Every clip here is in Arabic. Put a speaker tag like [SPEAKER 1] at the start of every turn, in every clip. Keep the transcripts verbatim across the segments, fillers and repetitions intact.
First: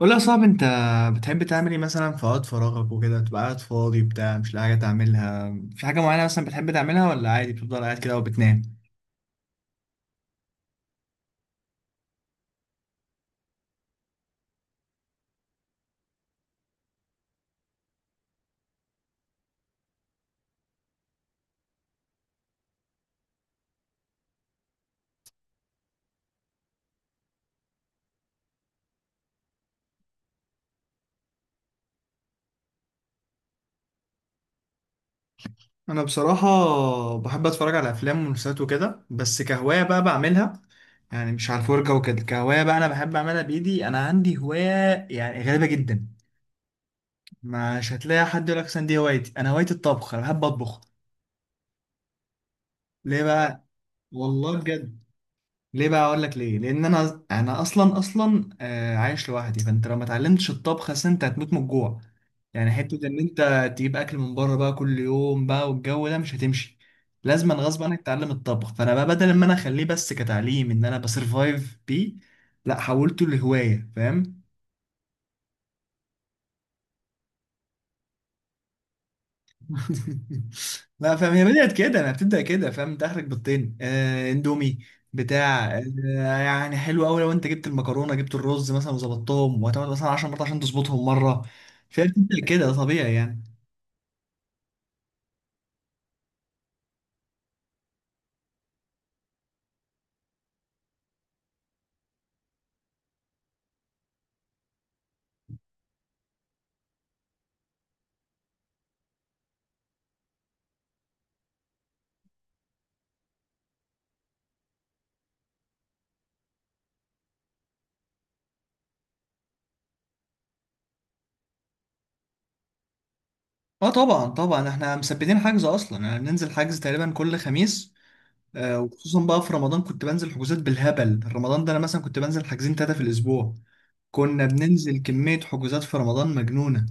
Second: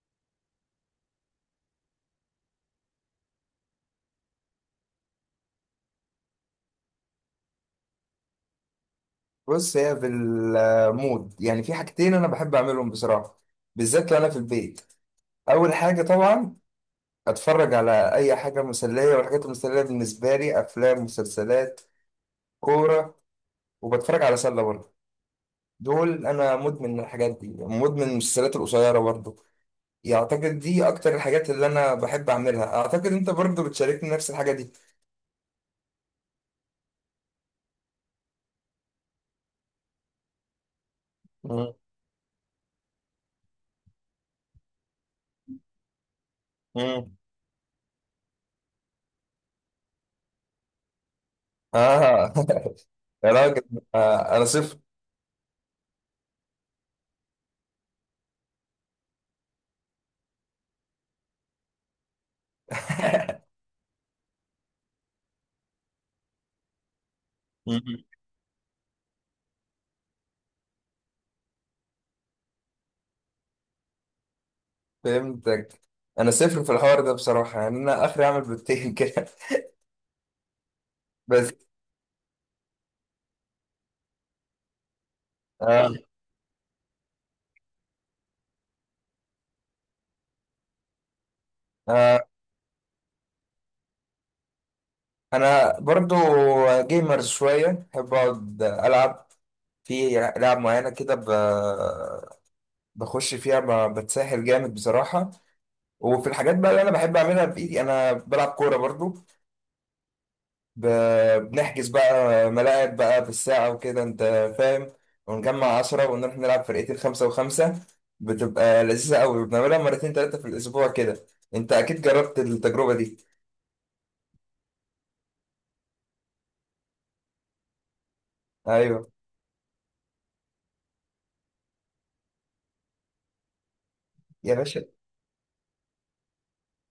[SPEAKER 1] قول لي يا صاحبي، انت بتحب تعمل ايه مثلا في وقت فراغك وكده، تبقى قاعد فاضي بتاع مش لاقي حاجه تعملها؟ في حاجه معينه مثلا بتحب تعملها ولا عادي بتفضل قاعد كده وبتنام؟
[SPEAKER 2] بص، هي في المود، يعني في حاجتين انا بحب اعملهم بصراحه. بالذات لو انا في البيت. اول حاجه طبعا اتفرج على اي حاجه مسليه، والحاجات المسليه بالنسبه لي افلام، مسلسلات، كوره، وبتفرج على سله برضه. دول انا مدمن الحاجات دي، مدمن المسلسلات القصيره برضه. يعتقد دي اكتر الحاجات اللي انا بحب اعملها. اعتقد انت برضه بتشاركني نفس الحاجه دي.
[SPEAKER 1] انا بصراحه بحب اتفرج على افلام ومسلسلات وكده، بس كهوايه بقى بعملها، يعني مش على
[SPEAKER 2] مم.
[SPEAKER 1] الفرجه وكده، كهوايه بقى انا بحب اعملها بايدي. انا عندي هوايه يعني غريبه جدا.
[SPEAKER 2] مم.
[SPEAKER 1] مش هتلاقي حد يقول لك مثلا دي هوايتي، انا هوايتي الطبخ، انا بحب اطبخ.
[SPEAKER 2] اه.
[SPEAKER 1] ليه
[SPEAKER 2] يا راجل.
[SPEAKER 1] بقى؟
[SPEAKER 2] آه، انا
[SPEAKER 1] والله
[SPEAKER 2] صفر.
[SPEAKER 1] بجد. ليه بقى؟ اقول لك ليه، لان انا انا اصلا اصلا آه، عايش لوحدي، فانت لو ما اتعلمتش الطبخ، اصل انت هتموت من الجوع. يعني حته ان انت تجيب اكل من بره بقى كل يوم بقى والجو ده، مش هتمشي. لازما غصب عنك تتعلم الطبخ. فانا بقى بدل ما انا اخليه بس كتعليم ان انا بسرفايف بيه، لا، حولته لهوايه. فاهم؟
[SPEAKER 2] فهمتك. انا صفر في الحوار ده بصراحه، يعني انا اخري اعمل بيضتين كده.
[SPEAKER 1] لا فاهم، هي
[SPEAKER 2] بس.
[SPEAKER 1] بدأت كده، انا بتبدأ كده. فاهم؟ تاخرك بالطين آه اندومي بتاع. آه
[SPEAKER 2] آه.
[SPEAKER 1] يعني حلو قوي لو انت جبت المكرونه جبت الرز مثلا وظبطتهم، وهتقعد مثلا 10 مرات عشان تظبطهم مره. فهي
[SPEAKER 2] آه.
[SPEAKER 1] بتبدأ كده، ده طبيعي يعني.
[SPEAKER 2] انا برضو جيمر شويه. بحب اقعد العب في العاب معينه كده. ب... بخش فيها، ب... بتسهل جامد بصراحه. وفي الحاجات بقى اللي انا بحب اعملها بايدي انا بلعب كوره برضو. ب- بنحجز بقى ملاعب بقى بالساعة وكده. انت فاهم. ونجمع عشرة ونروح نلعب فرقتين، خمسة وخمسة. بتبقى لذيذة قوي، بنعملها مرتين تلاتة في الأسبوع كده. انت أكيد جربت التجربة دي.
[SPEAKER 1] اه طبعا طبعا احنا مثبتين حجز اصلا، يعني بننزل حجز تقريبا كل خميس. آه،
[SPEAKER 2] أيوه.
[SPEAKER 1] وخصوصا بقى في رمضان كنت بنزل حجوزات بالهبل. رمضان ده انا مثلا كنت بنزل حاجزين ثلاثه في الاسبوع. كنا
[SPEAKER 2] يا باشا،
[SPEAKER 1] بننزل كميه حجوزات في رمضان مجنونه.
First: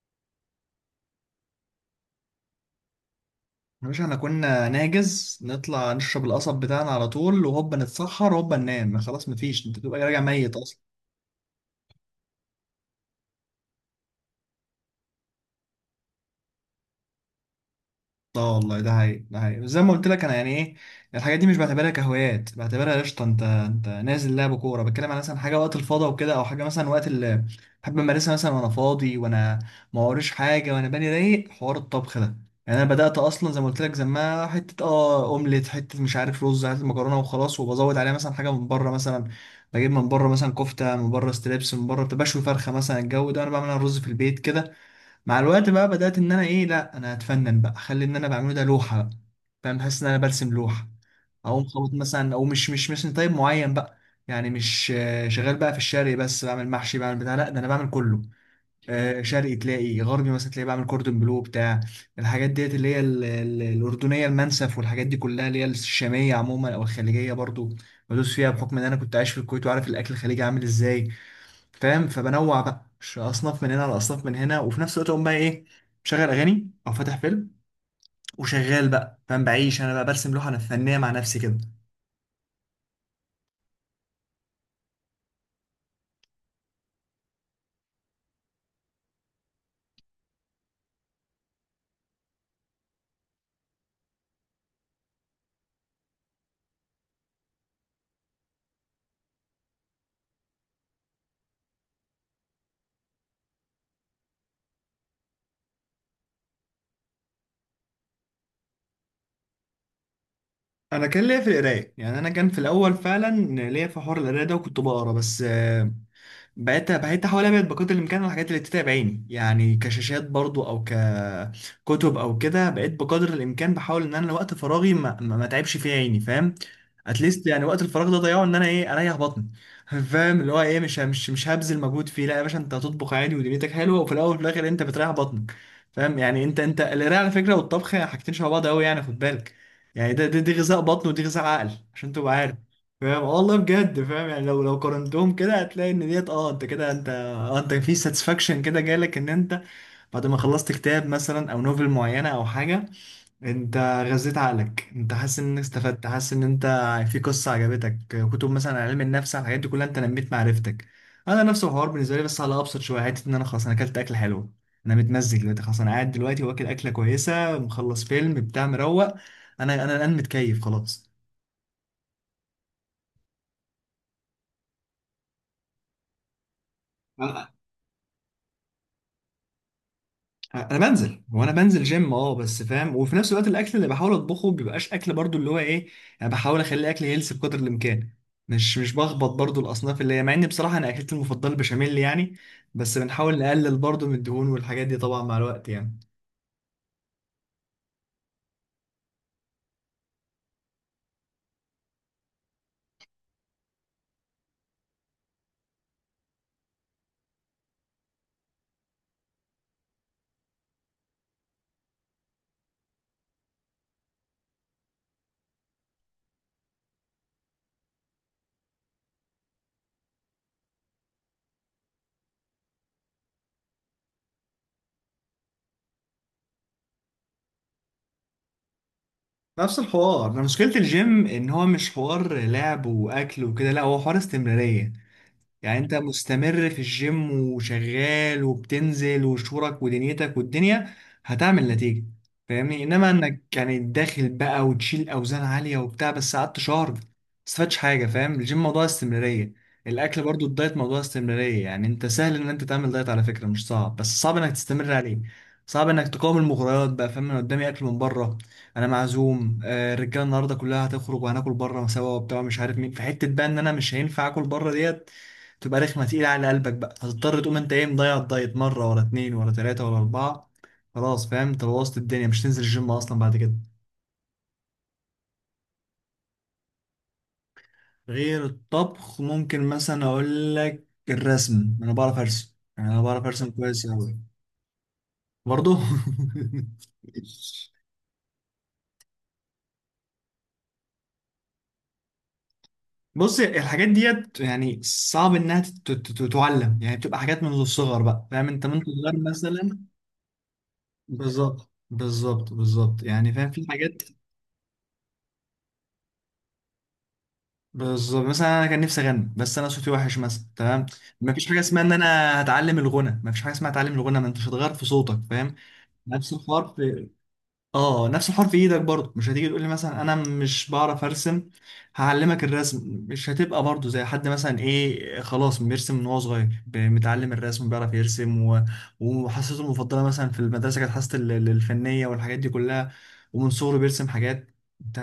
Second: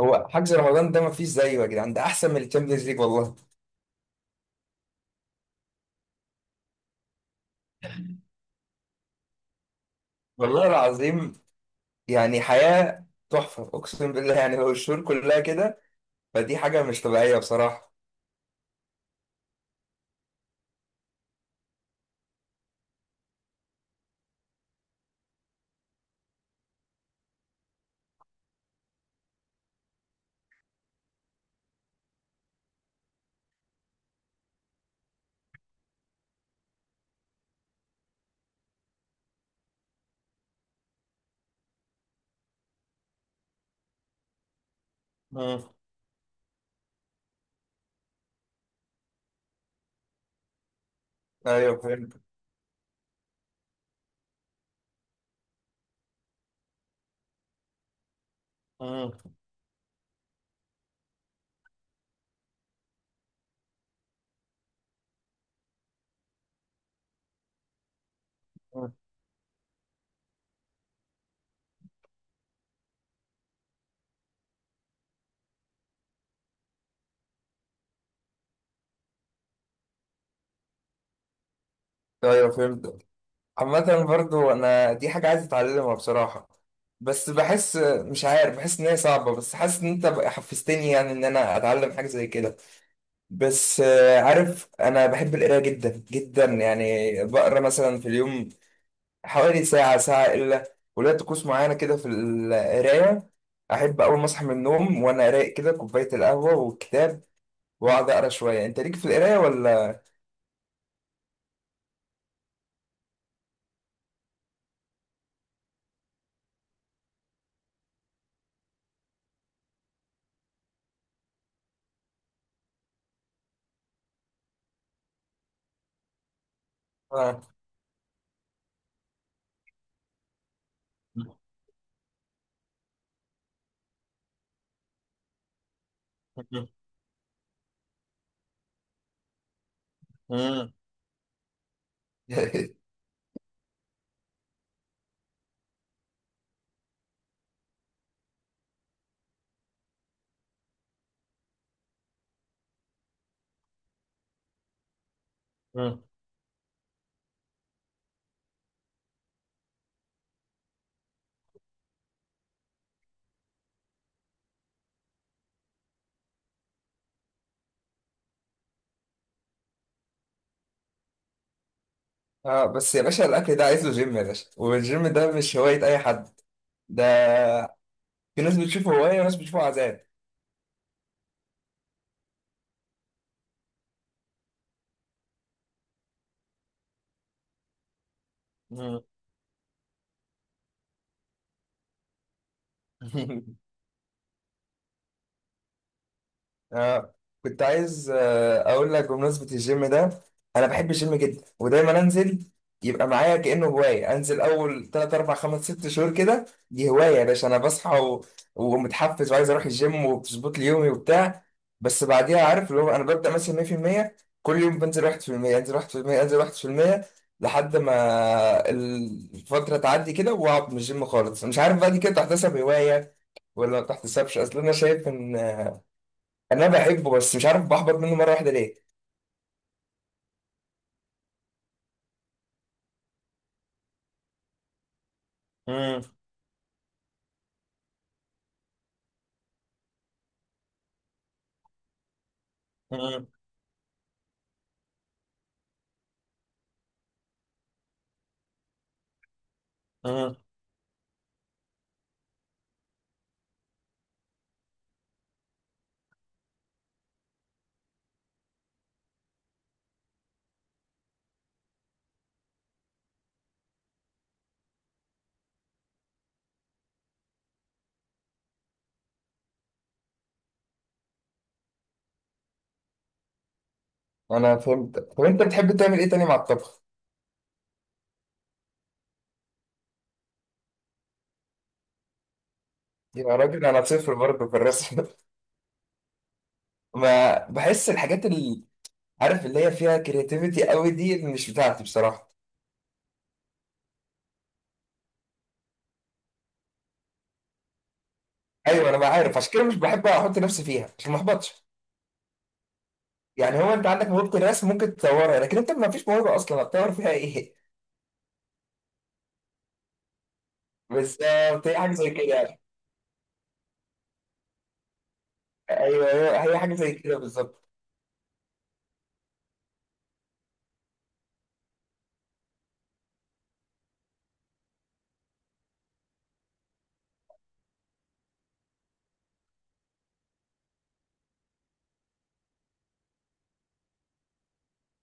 [SPEAKER 2] هو حجز رمضان ده مفيش زيه يا جدعان. ده أحسن من الشامبيونز ليج والله.
[SPEAKER 1] يا باشا، احنا كنا ناجز نطلع نشرب القصب بتاعنا على طول، وهوبا نتسحر، هوبا ننام، خلاص مفيش، انت تبقى راجع ميت.
[SPEAKER 2] والله العظيم، يعني حياة تحفة أقسم بالله. يعني هو الشهور كلها كده، فدي حاجة مش طبيعية بصراحة.
[SPEAKER 1] اه والله، ده هي ده هي زي ما قلت لك، انا يعني ايه، الحاجات دي مش بعتبرها كهوايات، بعتبرها قشطه. انت انت نازل لعب كوره، بتكلم على مثلا حاجه وقت الفاضي وكده، او حاجه مثلا وقت اللي بحب امارسها مثلا، وانا فاضي وانا ما وريش حاجه وانا بالي رايق. حوار الطبخ ده، يعني انا بدات اصلا زي ما قلت لك، زمان حته اه اومليت، حته مش عارف رز، حته مكرونه وخلاص، وبزود عليها مثلا حاجه من بره مثلا. بجيب من بره مثلا كفته من بره، ستريبس من بره، بشوي فرخه مثلا. الجو ده انا بعمل أنا رز في البيت كده. مع
[SPEAKER 2] مم.
[SPEAKER 1] الوقت بقى بدأت إن أنا إيه، لأ أنا هتفنن بقى، أخلي إن أنا بعمله ده لوحة بقى. فاهم؟ حاسس إن أنا برسم لوحة، أو
[SPEAKER 2] أيوه
[SPEAKER 1] مخبط
[SPEAKER 2] فهمت.
[SPEAKER 1] مثلا، أو مش مش مثلا طيب معين بقى. يعني مش آه، شغال بقى في الشرقي بس بعمل محشي بعمل بتاع، لأ ده أنا بعمل كله.
[SPEAKER 2] مم.
[SPEAKER 1] آه، شرقي تلاقي، غربي مثلا تلاقي، بعمل كوردون بلو بتاع، الحاجات ديت اللي هي ال- ال- الأردنية، المنسف، والحاجات دي كلها اللي هي الشامية عموما، أو الخليجية برضو بدوس فيها، بحكم إن
[SPEAKER 2] مم.
[SPEAKER 1] أنا كنت عايش في الكويت وعارف الأكل الخليجي عامل إزاي. فاهم؟ فبنوع بقى، مش اصناف من هنا على اصناف من هنا، وفي نفس الوقت اقوم بقى ايه، مشغل اغاني او فاتح فيلم وشغال بقى. فاهم؟ بعيش انا بقى، برسم لوحه انا فنيه مع نفسي كده.
[SPEAKER 2] أيوه فهمت. عامة برضو أنا دي حاجة عايز أتعلمها بصراحة. بس بحس، مش عارف، بحس إن هي صعبة، بس حاسس إن أنت بقى حفزتني يعني إن أنا أتعلم حاجة زي كده. بس آه، عارف أنا بحب القراية جدا جدا، يعني بقرا مثلا في اليوم حوالي ساعة، ساعة إلا. وليا طقوس معينة كده في القراية. أحب أول ما أصحى من النوم وأنا رايق كده، كوباية القهوة والكتاب، وأقعد أقرا شوية. أنت ليك في القراية ولا؟
[SPEAKER 1] انا كان ليا في القرايه يعني، انا كان في الاول فعلا ليا في حوار القرايه ده وكنت بقرا، بس بقيت بقيت احاول ابعد بقدر الامكان عن الحاجات اللي بتتعب عيني، يعني كشاشات برضو، او ككتب، او كده. بقيت بقدر الامكان بحاول ان انا وقت فراغي ما ما ما تعبش فيه عيني. فاهم؟
[SPEAKER 2] آه.
[SPEAKER 1] اتليست يعني وقت الفراغ ده ضيعه ان انا ايه، اريح بطني. فاهم؟ اللي هو ايه، مش مش مش هبذل مجهود فيه. لا يا باشا، انت هتطبخ عادي ودنيتك حلوه، وفي الاول وفي الاخر انت بتريح بطنك. فاهم؟ يعني انت انت القرايه على فكره والطبخ، حاجتين شبه بعض قوي يعني، خد بالك. يعني ده دي, دي غذاء بطن، ودي غذاء عقل، عشان تبقى عارف. فاهم؟ آه والله بجد. فاهم؟ يعني لو لو قارنتهم كده، هتلاقي ان ديت، اه انت كده، انت آه انت في ساتسفاكشن كده جالك، ان انت بعد ما خلصت كتاب مثلا او نوفل معينه او حاجه، انت غذيت عقلك، انت حاسس ان استفدت، حاسس ان انت في قصه عجبتك، كتب مثلا عن علم النفس، على الحاجات دي كلها انت نميت معرفتك. انا نفس الحوار بالنسبه لي، بس على ابسط شويه، حته ان انا خلاص انا اكلت اكل حلو، انا متمزج دلوقتي خلاص، انا قاعد دلوقتي واكل اكله كويسه، مخلص فيلم بتاع، مروق. انا انا الان متكيف خلاص.
[SPEAKER 2] اه بس يا باشا، الاكل ده عايز له جيم يا باشا. والجيم ده مش هوايه اي حد. ده في ناس بتشوفه هوايه وناس بتشوفه عذاب.
[SPEAKER 1] انا بنزل، هو انا بنزل جيم اه بس. فاهم؟ وفي نفس الوقت الاكل اللي بحاول اطبخه بيبقاش اكل برضو اللي هو ايه، انا بحاول اخلي اكل هيلثي بقدر الامكان. مش مش
[SPEAKER 2] مم.
[SPEAKER 1] بخبط برضو الاصناف اللي هي، مع ان بصراحه انا اكلتي المفضله البشاميل يعني. بس بنحاول نقلل برضو من الدهون والحاجات دي، طبعا مع الوقت يعني.
[SPEAKER 2] آه، كنت عايز آه اقول لك بمناسبه الجيم ده. انا بحب الجيم جدا، ودايما انزل. يبقى معايا كانه هوايه. انزل اول ثلاثة أربعة خمسة ستة شهور كده. دي هوايه يا باشا. انا بصحى و... ومتحفز وعايز اروح الجيم وبظبط لي يومي وبتاع. بس بعديها عارف اللي هو، انا ببدا مثلا مية في المية. كل يوم بنزل واحد في المية، انزل واحد في المية، انزل واحد في المية، لحد ما الفتره تعدي كده واقعد من الجيم خالص. مش عارف بقى، دي كده تحتسب هوايه ولا ما تحتسبش؟ اصل انا شايف ان انا بحبه، بس مش عارف بحبط منه مره واحده ليه.
[SPEAKER 1] نفس الحوار، انا مشكله الجيم ان هو مش حوار لعب واكل وكده، لا، هو حوار استمراريه. يعني انت
[SPEAKER 2] مم.
[SPEAKER 1] مستمر في الجيم وشغال وبتنزل وشورك ودنيتك، والدنيا هتعمل نتيجة. فاهمني؟ انما
[SPEAKER 2] مم.
[SPEAKER 1] انك يعني داخل بقى وتشيل اوزان عالية وبتاع، بس قعدت شهر ما استفادش حاجة. فاهم؟ الجيم موضوع استمرارية. الاكل
[SPEAKER 2] مم.
[SPEAKER 1] برضو، الدايت موضوع استمرارية. يعني انت سهل ان انت تعمل دايت على فكرة، مش صعب، بس صعب انك تستمر عليه. صعب انك تقاوم المغريات بقى. فاهم؟ انا قدامي اكل من بره، انا معزوم، آه، الرجاله النهارده كلها هتخرج وهناكل بره سوا وبتاع، مش عارف مين في حته بقى، ان انا مش هينفع اكل بره ديت. تبقى رخمة تقيلة على قلبك بقى، هتضطر تقوم انت ايه، مضيع الدايت مرة ورا اتنين ورا تلاتة ورا أربعة. خلاص. فاهم؟ انت بوظت الدنيا، مش تنزل الجيم أصلا بعد كده.
[SPEAKER 2] انا فهمت. طب انت بتحب تعمل ايه تاني مع الطبخ؟
[SPEAKER 1] غير الطبخ ممكن مثلا أقول لك الرسم. أنا بعرف أرسم يعني، أنا بعرف
[SPEAKER 2] يا
[SPEAKER 1] أرسم
[SPEAKER 2] راجل انا
[SPEAKER 1] كويس
[SPEAKER 2] صفر
[SPEAKER 1] أوي.
[SPEAKER 2] برضه في الرسم.
[SPEAKER 1] برضه.
[SPEAKER 2] ما بحس الحاجات اللي، عارف، اللي هي فيها كرياتيفيتي قوي دي اللي مش بتاعتي بصراحه.
[SPEAKER 1] بص، الحاجات ديت يعني صعب انها تت- تت- تعلم، يعني بتبقى حاجات منذ الصغر بقى. فاهم؟ انت من
[SPEAKER 2] ايوه، انا ما
[SPEAKER 1] صغير
[SPEAKER 2] عارف عشان كده مش
[SPEAKER 1] مثلا.
[SPEAKER 2] بحب احط نفسي فيها عشان ما احبطش.
[SPEAKER 1] بالظبط، بالظبط، بالظبط يعني. فاهم؟
[SPEAKER 2] يعني
[SPEAKER 1] في
[SPEAKER 2] هو انت
[SPEAKER 1] حاجات.
[SPEAKER 2] عندك موهبه الرسم ممكن تطورها، لكن انت ما فيش موهبه اصلا هتطور فيها ايه؟
[SPEAKER 1] بالظبط مثلا، انا كان نفسي اغني بس انا صوتي وحش مثلا، تمام؟ ما فيش حاجه
[SPEAKER 2] بالظبط، هي
[SPEAKER 1] اسمها ان
[SPEAKER 2] حاجه زي كده
[SPEAKER 1] انا
[SPEAKER 2] يعني.
[SPEAKER 1] هتعلم الغنى، ما فيش حاجه اسمها هتعلم الغنى، ما انتش هتغير في صوتك. فاهم؟
[SPEAKER 2] ايوه
[SPEAKER 1] نفس
[SPEAKER 2] ايوه، هي
[SPEAKER 1] الحوار
[SPEAKER 2] حاجه زي
[SPEAKER 1] في
[SPEAKER 2] كده بالظبط.
[SPEAKER 1] اه نفس حرف ايدك برضه. مش هتيجي تقول لي مثلا انا مش بعرف ارسم، هعلمك الرسم. مش هتبقى برضه زي حد مثلا ايه، خلاص بيرسم من وهو صغير، ب- متعلم الرسم بيعرف يرسم و... وحصته المفضله مثلا في المدرسه كانت حصه ال- ال- الفنيه والحاجات دي كلها، ومن صغره بيرسم حاجات. انت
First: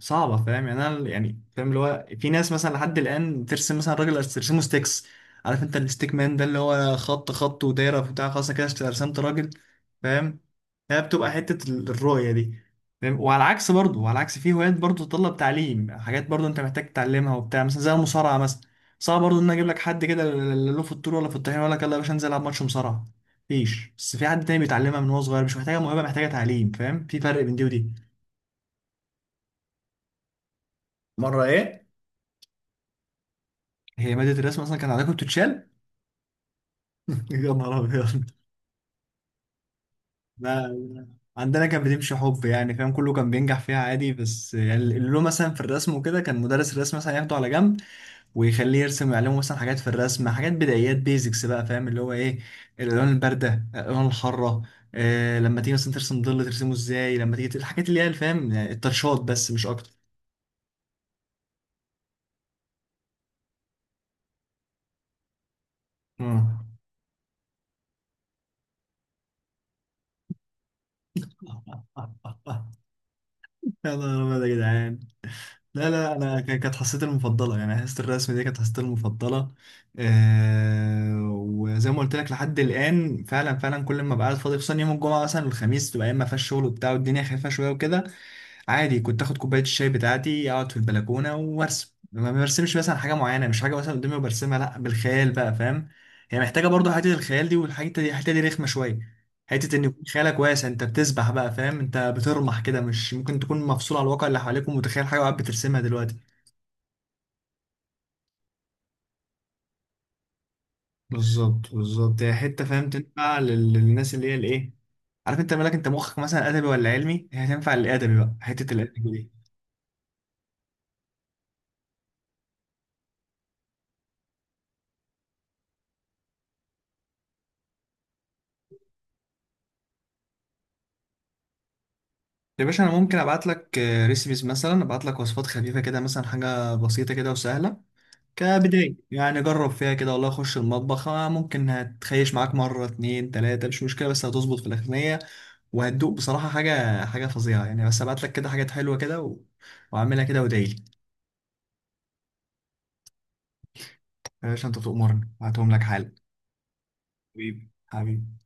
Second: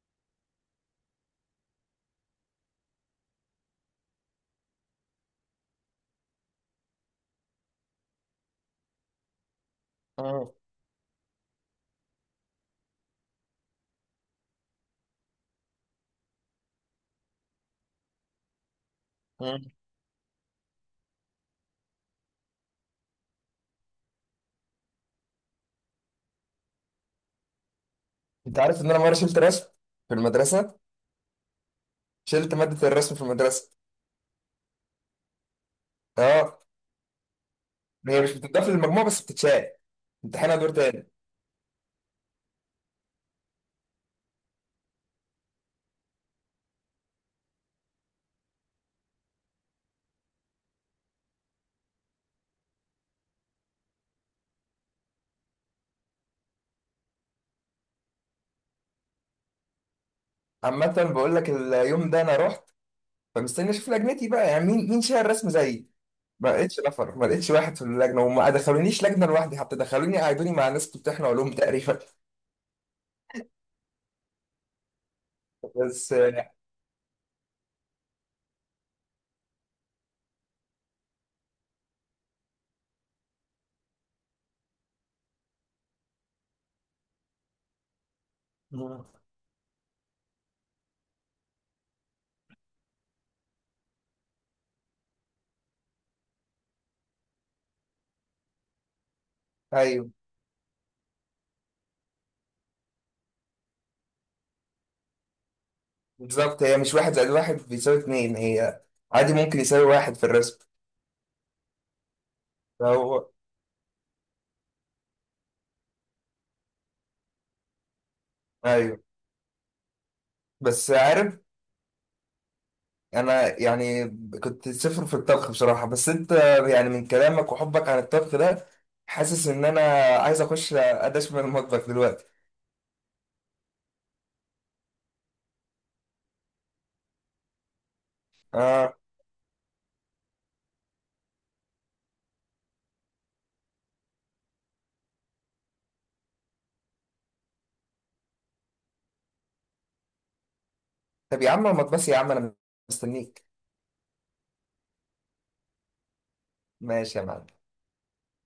[SPEAKER 1] صعبه. فاهم؟ يعني انا يعني فاهم اللي هو، في ناس مثلا لحد الان ترسم مثلا راجل ترسمه ستيكس. عارف انت الستيك مان ده اللي هو خط خط ودايره بتاع، خلاص أنا كده رسمت راجل. فاهم؟
[SPEAKER 2] مم.
[SPEAKER 1] هي بتبقى حتة ال- الرؤية دي. فاهم؟ وعلى العكس برضه وعلى العكس في هوايات برضه تتطلب تعليم، حاجات برضه انت محتاج تتعلمها وبتاع، مثلا زي المصارعة مثلا. صعب برضه ان أنا اجيب
[SPEAKER 2] مم.
[SPEAKER 1] لك حد كده، لا له في الطول ولا في الطحين، ولا يلا يا باشا انزل العب ماتش مصارعة. مفيش. بس في حد تاني بيتعلمها من وهو صغير، مش محتاجة موهبة، محتاجة تعليم. فاهم؟ في فرق بين دي ودي.
[SPEAKER 2] انت عارف ان انا مره شلت رسم في المدرسه؟
[SPEAKER 1] مرة ايه؟
[SPEAKER 2] شلت مادة الرسم في المدرسة.
[SPEAKER 1] هي مادة الرسم اصلا كان عندكم بتتشال؟
[SPEAKER 2] اه.
[SPEAKER 1] يا نهار
[SPEAKER 2] هي
[SPEAKER 1] ابيض.
[SPEAKER 2] مش بتضاف للمجموع بس بتتشال، امتحانها دور
[SPEAKER 1] لا،
[SPEAKER 2] تاني.
[SPEAKER 1] عندنا كانت بتمشي حب يعني، فاهم؟ كله كان بينجح فيها عادي، بس يعني اللي له مثلا في الرسم وكده، كان مدرس الرسم مثلا ياخده على جنب ويخليه يرسم، عليهم مثلا حاجات في الرسم، حاجات بدايات بيزكس بقى. فاهم اللي هو ايه؟ الالوان البارده، الالوان الحاره، آه لما تيجي مثلا ترسم ظل ترسمه ازاي، لما تيجي ت- الحاجات اللي هي الفهم يعني، التاتشات، بس مش اكتر.
[SPEAKER 2] عامة بقول لك، اليوم ده انا رحت فمستني اشوف لجنتي بقى، يعني مين مين شايل الرسم زيي. ما
[SPEAKER 1] مم.
[SPEAKER 2] لقيتش نفر، ما لقيتش واحد في اللجنة، وما دخلونيش لجنة لوحدي حتى، دخلوني قعدوني مع ناس بتمتحن علوم تقريبا
[SPEAKER 1] يا نهار أبيض يا جدعان. لا،
[SPEAKER 2] بس.
[SPEAKER 1] لا، أنا ك-
[SPEAKER 2] آه،
[SPEAKER 1] كانت حصتي المفضلة يعني، حصة الرسم دي كانت حصتي المفضلة. أه، وزي ما قلت لك لحد الآن فعلا فعلا، كل ما بقعد فاضي، خصوصا يوم الجمعة مثلا والخميس، تبقى أيام ما فيهاش شغل وبتاع، والدنيا خفيفة شوية وكده، عادي
[SPEAKER 2] مم.
[SPEAKER 1] كنت اخد كوبايه الشاي بتاعتي، اقعد في البلكونه وارسم. ما برسمش مثلا حاجه معينه، مش حاجه مثلا قدامي وبرسمها، لا، بالخيال بقى. فاهم؟ هي محتاجه برضو حته الخيال دي، والحته دي، الحته دي رخمه شويه. حته ان يكون
[SPEAKER 2] ايوه
[SPEAKER 1] خيالك واسع، انت بتسبح بقى. فاهم؟ انت بترمح كده، مش ممكن تكون مفصول على الواقع اللي حواليك، ومتخيل حاجه وقاعد بترسمها دلوقتي.
[SPEAKER 2] بالظبط. هي مش واحد زائد واحد بيساوي اتنين. هي عادي ممكن يساوي واحد في الرسم.
[SPEAKER 1] بالظبط، بالظبط، هي حته، فاهم؟
[SPEAKER 2] فهو
[SPEAKER 1] تنفع لل- للناس اللي هي الايه، عارف انت مالك، انت مخك مثلا ادبي ولا علمي، هي تنفع للادبي بقى، حته
[SPEAKER 2] ايوه،
[SPEAKER 1] الادبي.
[SPEAKER 2] بس عارف انا يعني، كنت صفر في الطبخ بصراحه، بس انت يعني من كلامك وحبك عن الطبخ ده حاسس ان انا عايز اخش ادش من المطبخ دلوقتي.
[SPEAKER 1] يا باشا، انا ممكن ابعت لك ريسيبيز مثلا، ابعت لك وصفات خفيفه كده، مثلا حاجه بسيطه كده وسهله
[SPEAKER 2] اه،
[SPEAKER 1] كبدايه يعني. جرب فيها كده والله، خش المطبخ. آه، ممكن هتخيش معاك مره اتنين تلاته، مش مشكله، بس هتظبط في الاغنيه، وهتدوق بصراحه حاجه حاجه فظيعه يعني. بس ابعت لك كده حاجات حلوه كده و... واعملها كده وادعيلي.
[SPEAKER 2] طب يا عم المطبخ يا عم، انا مستنيك.
[SPEAKER 1] يا باشا، انت تؤمرني هبعتهم لك حالا.
[SPEAKER 2] ماشي يا معلم.
[SPEAKER 1] حبيبي حبيبي.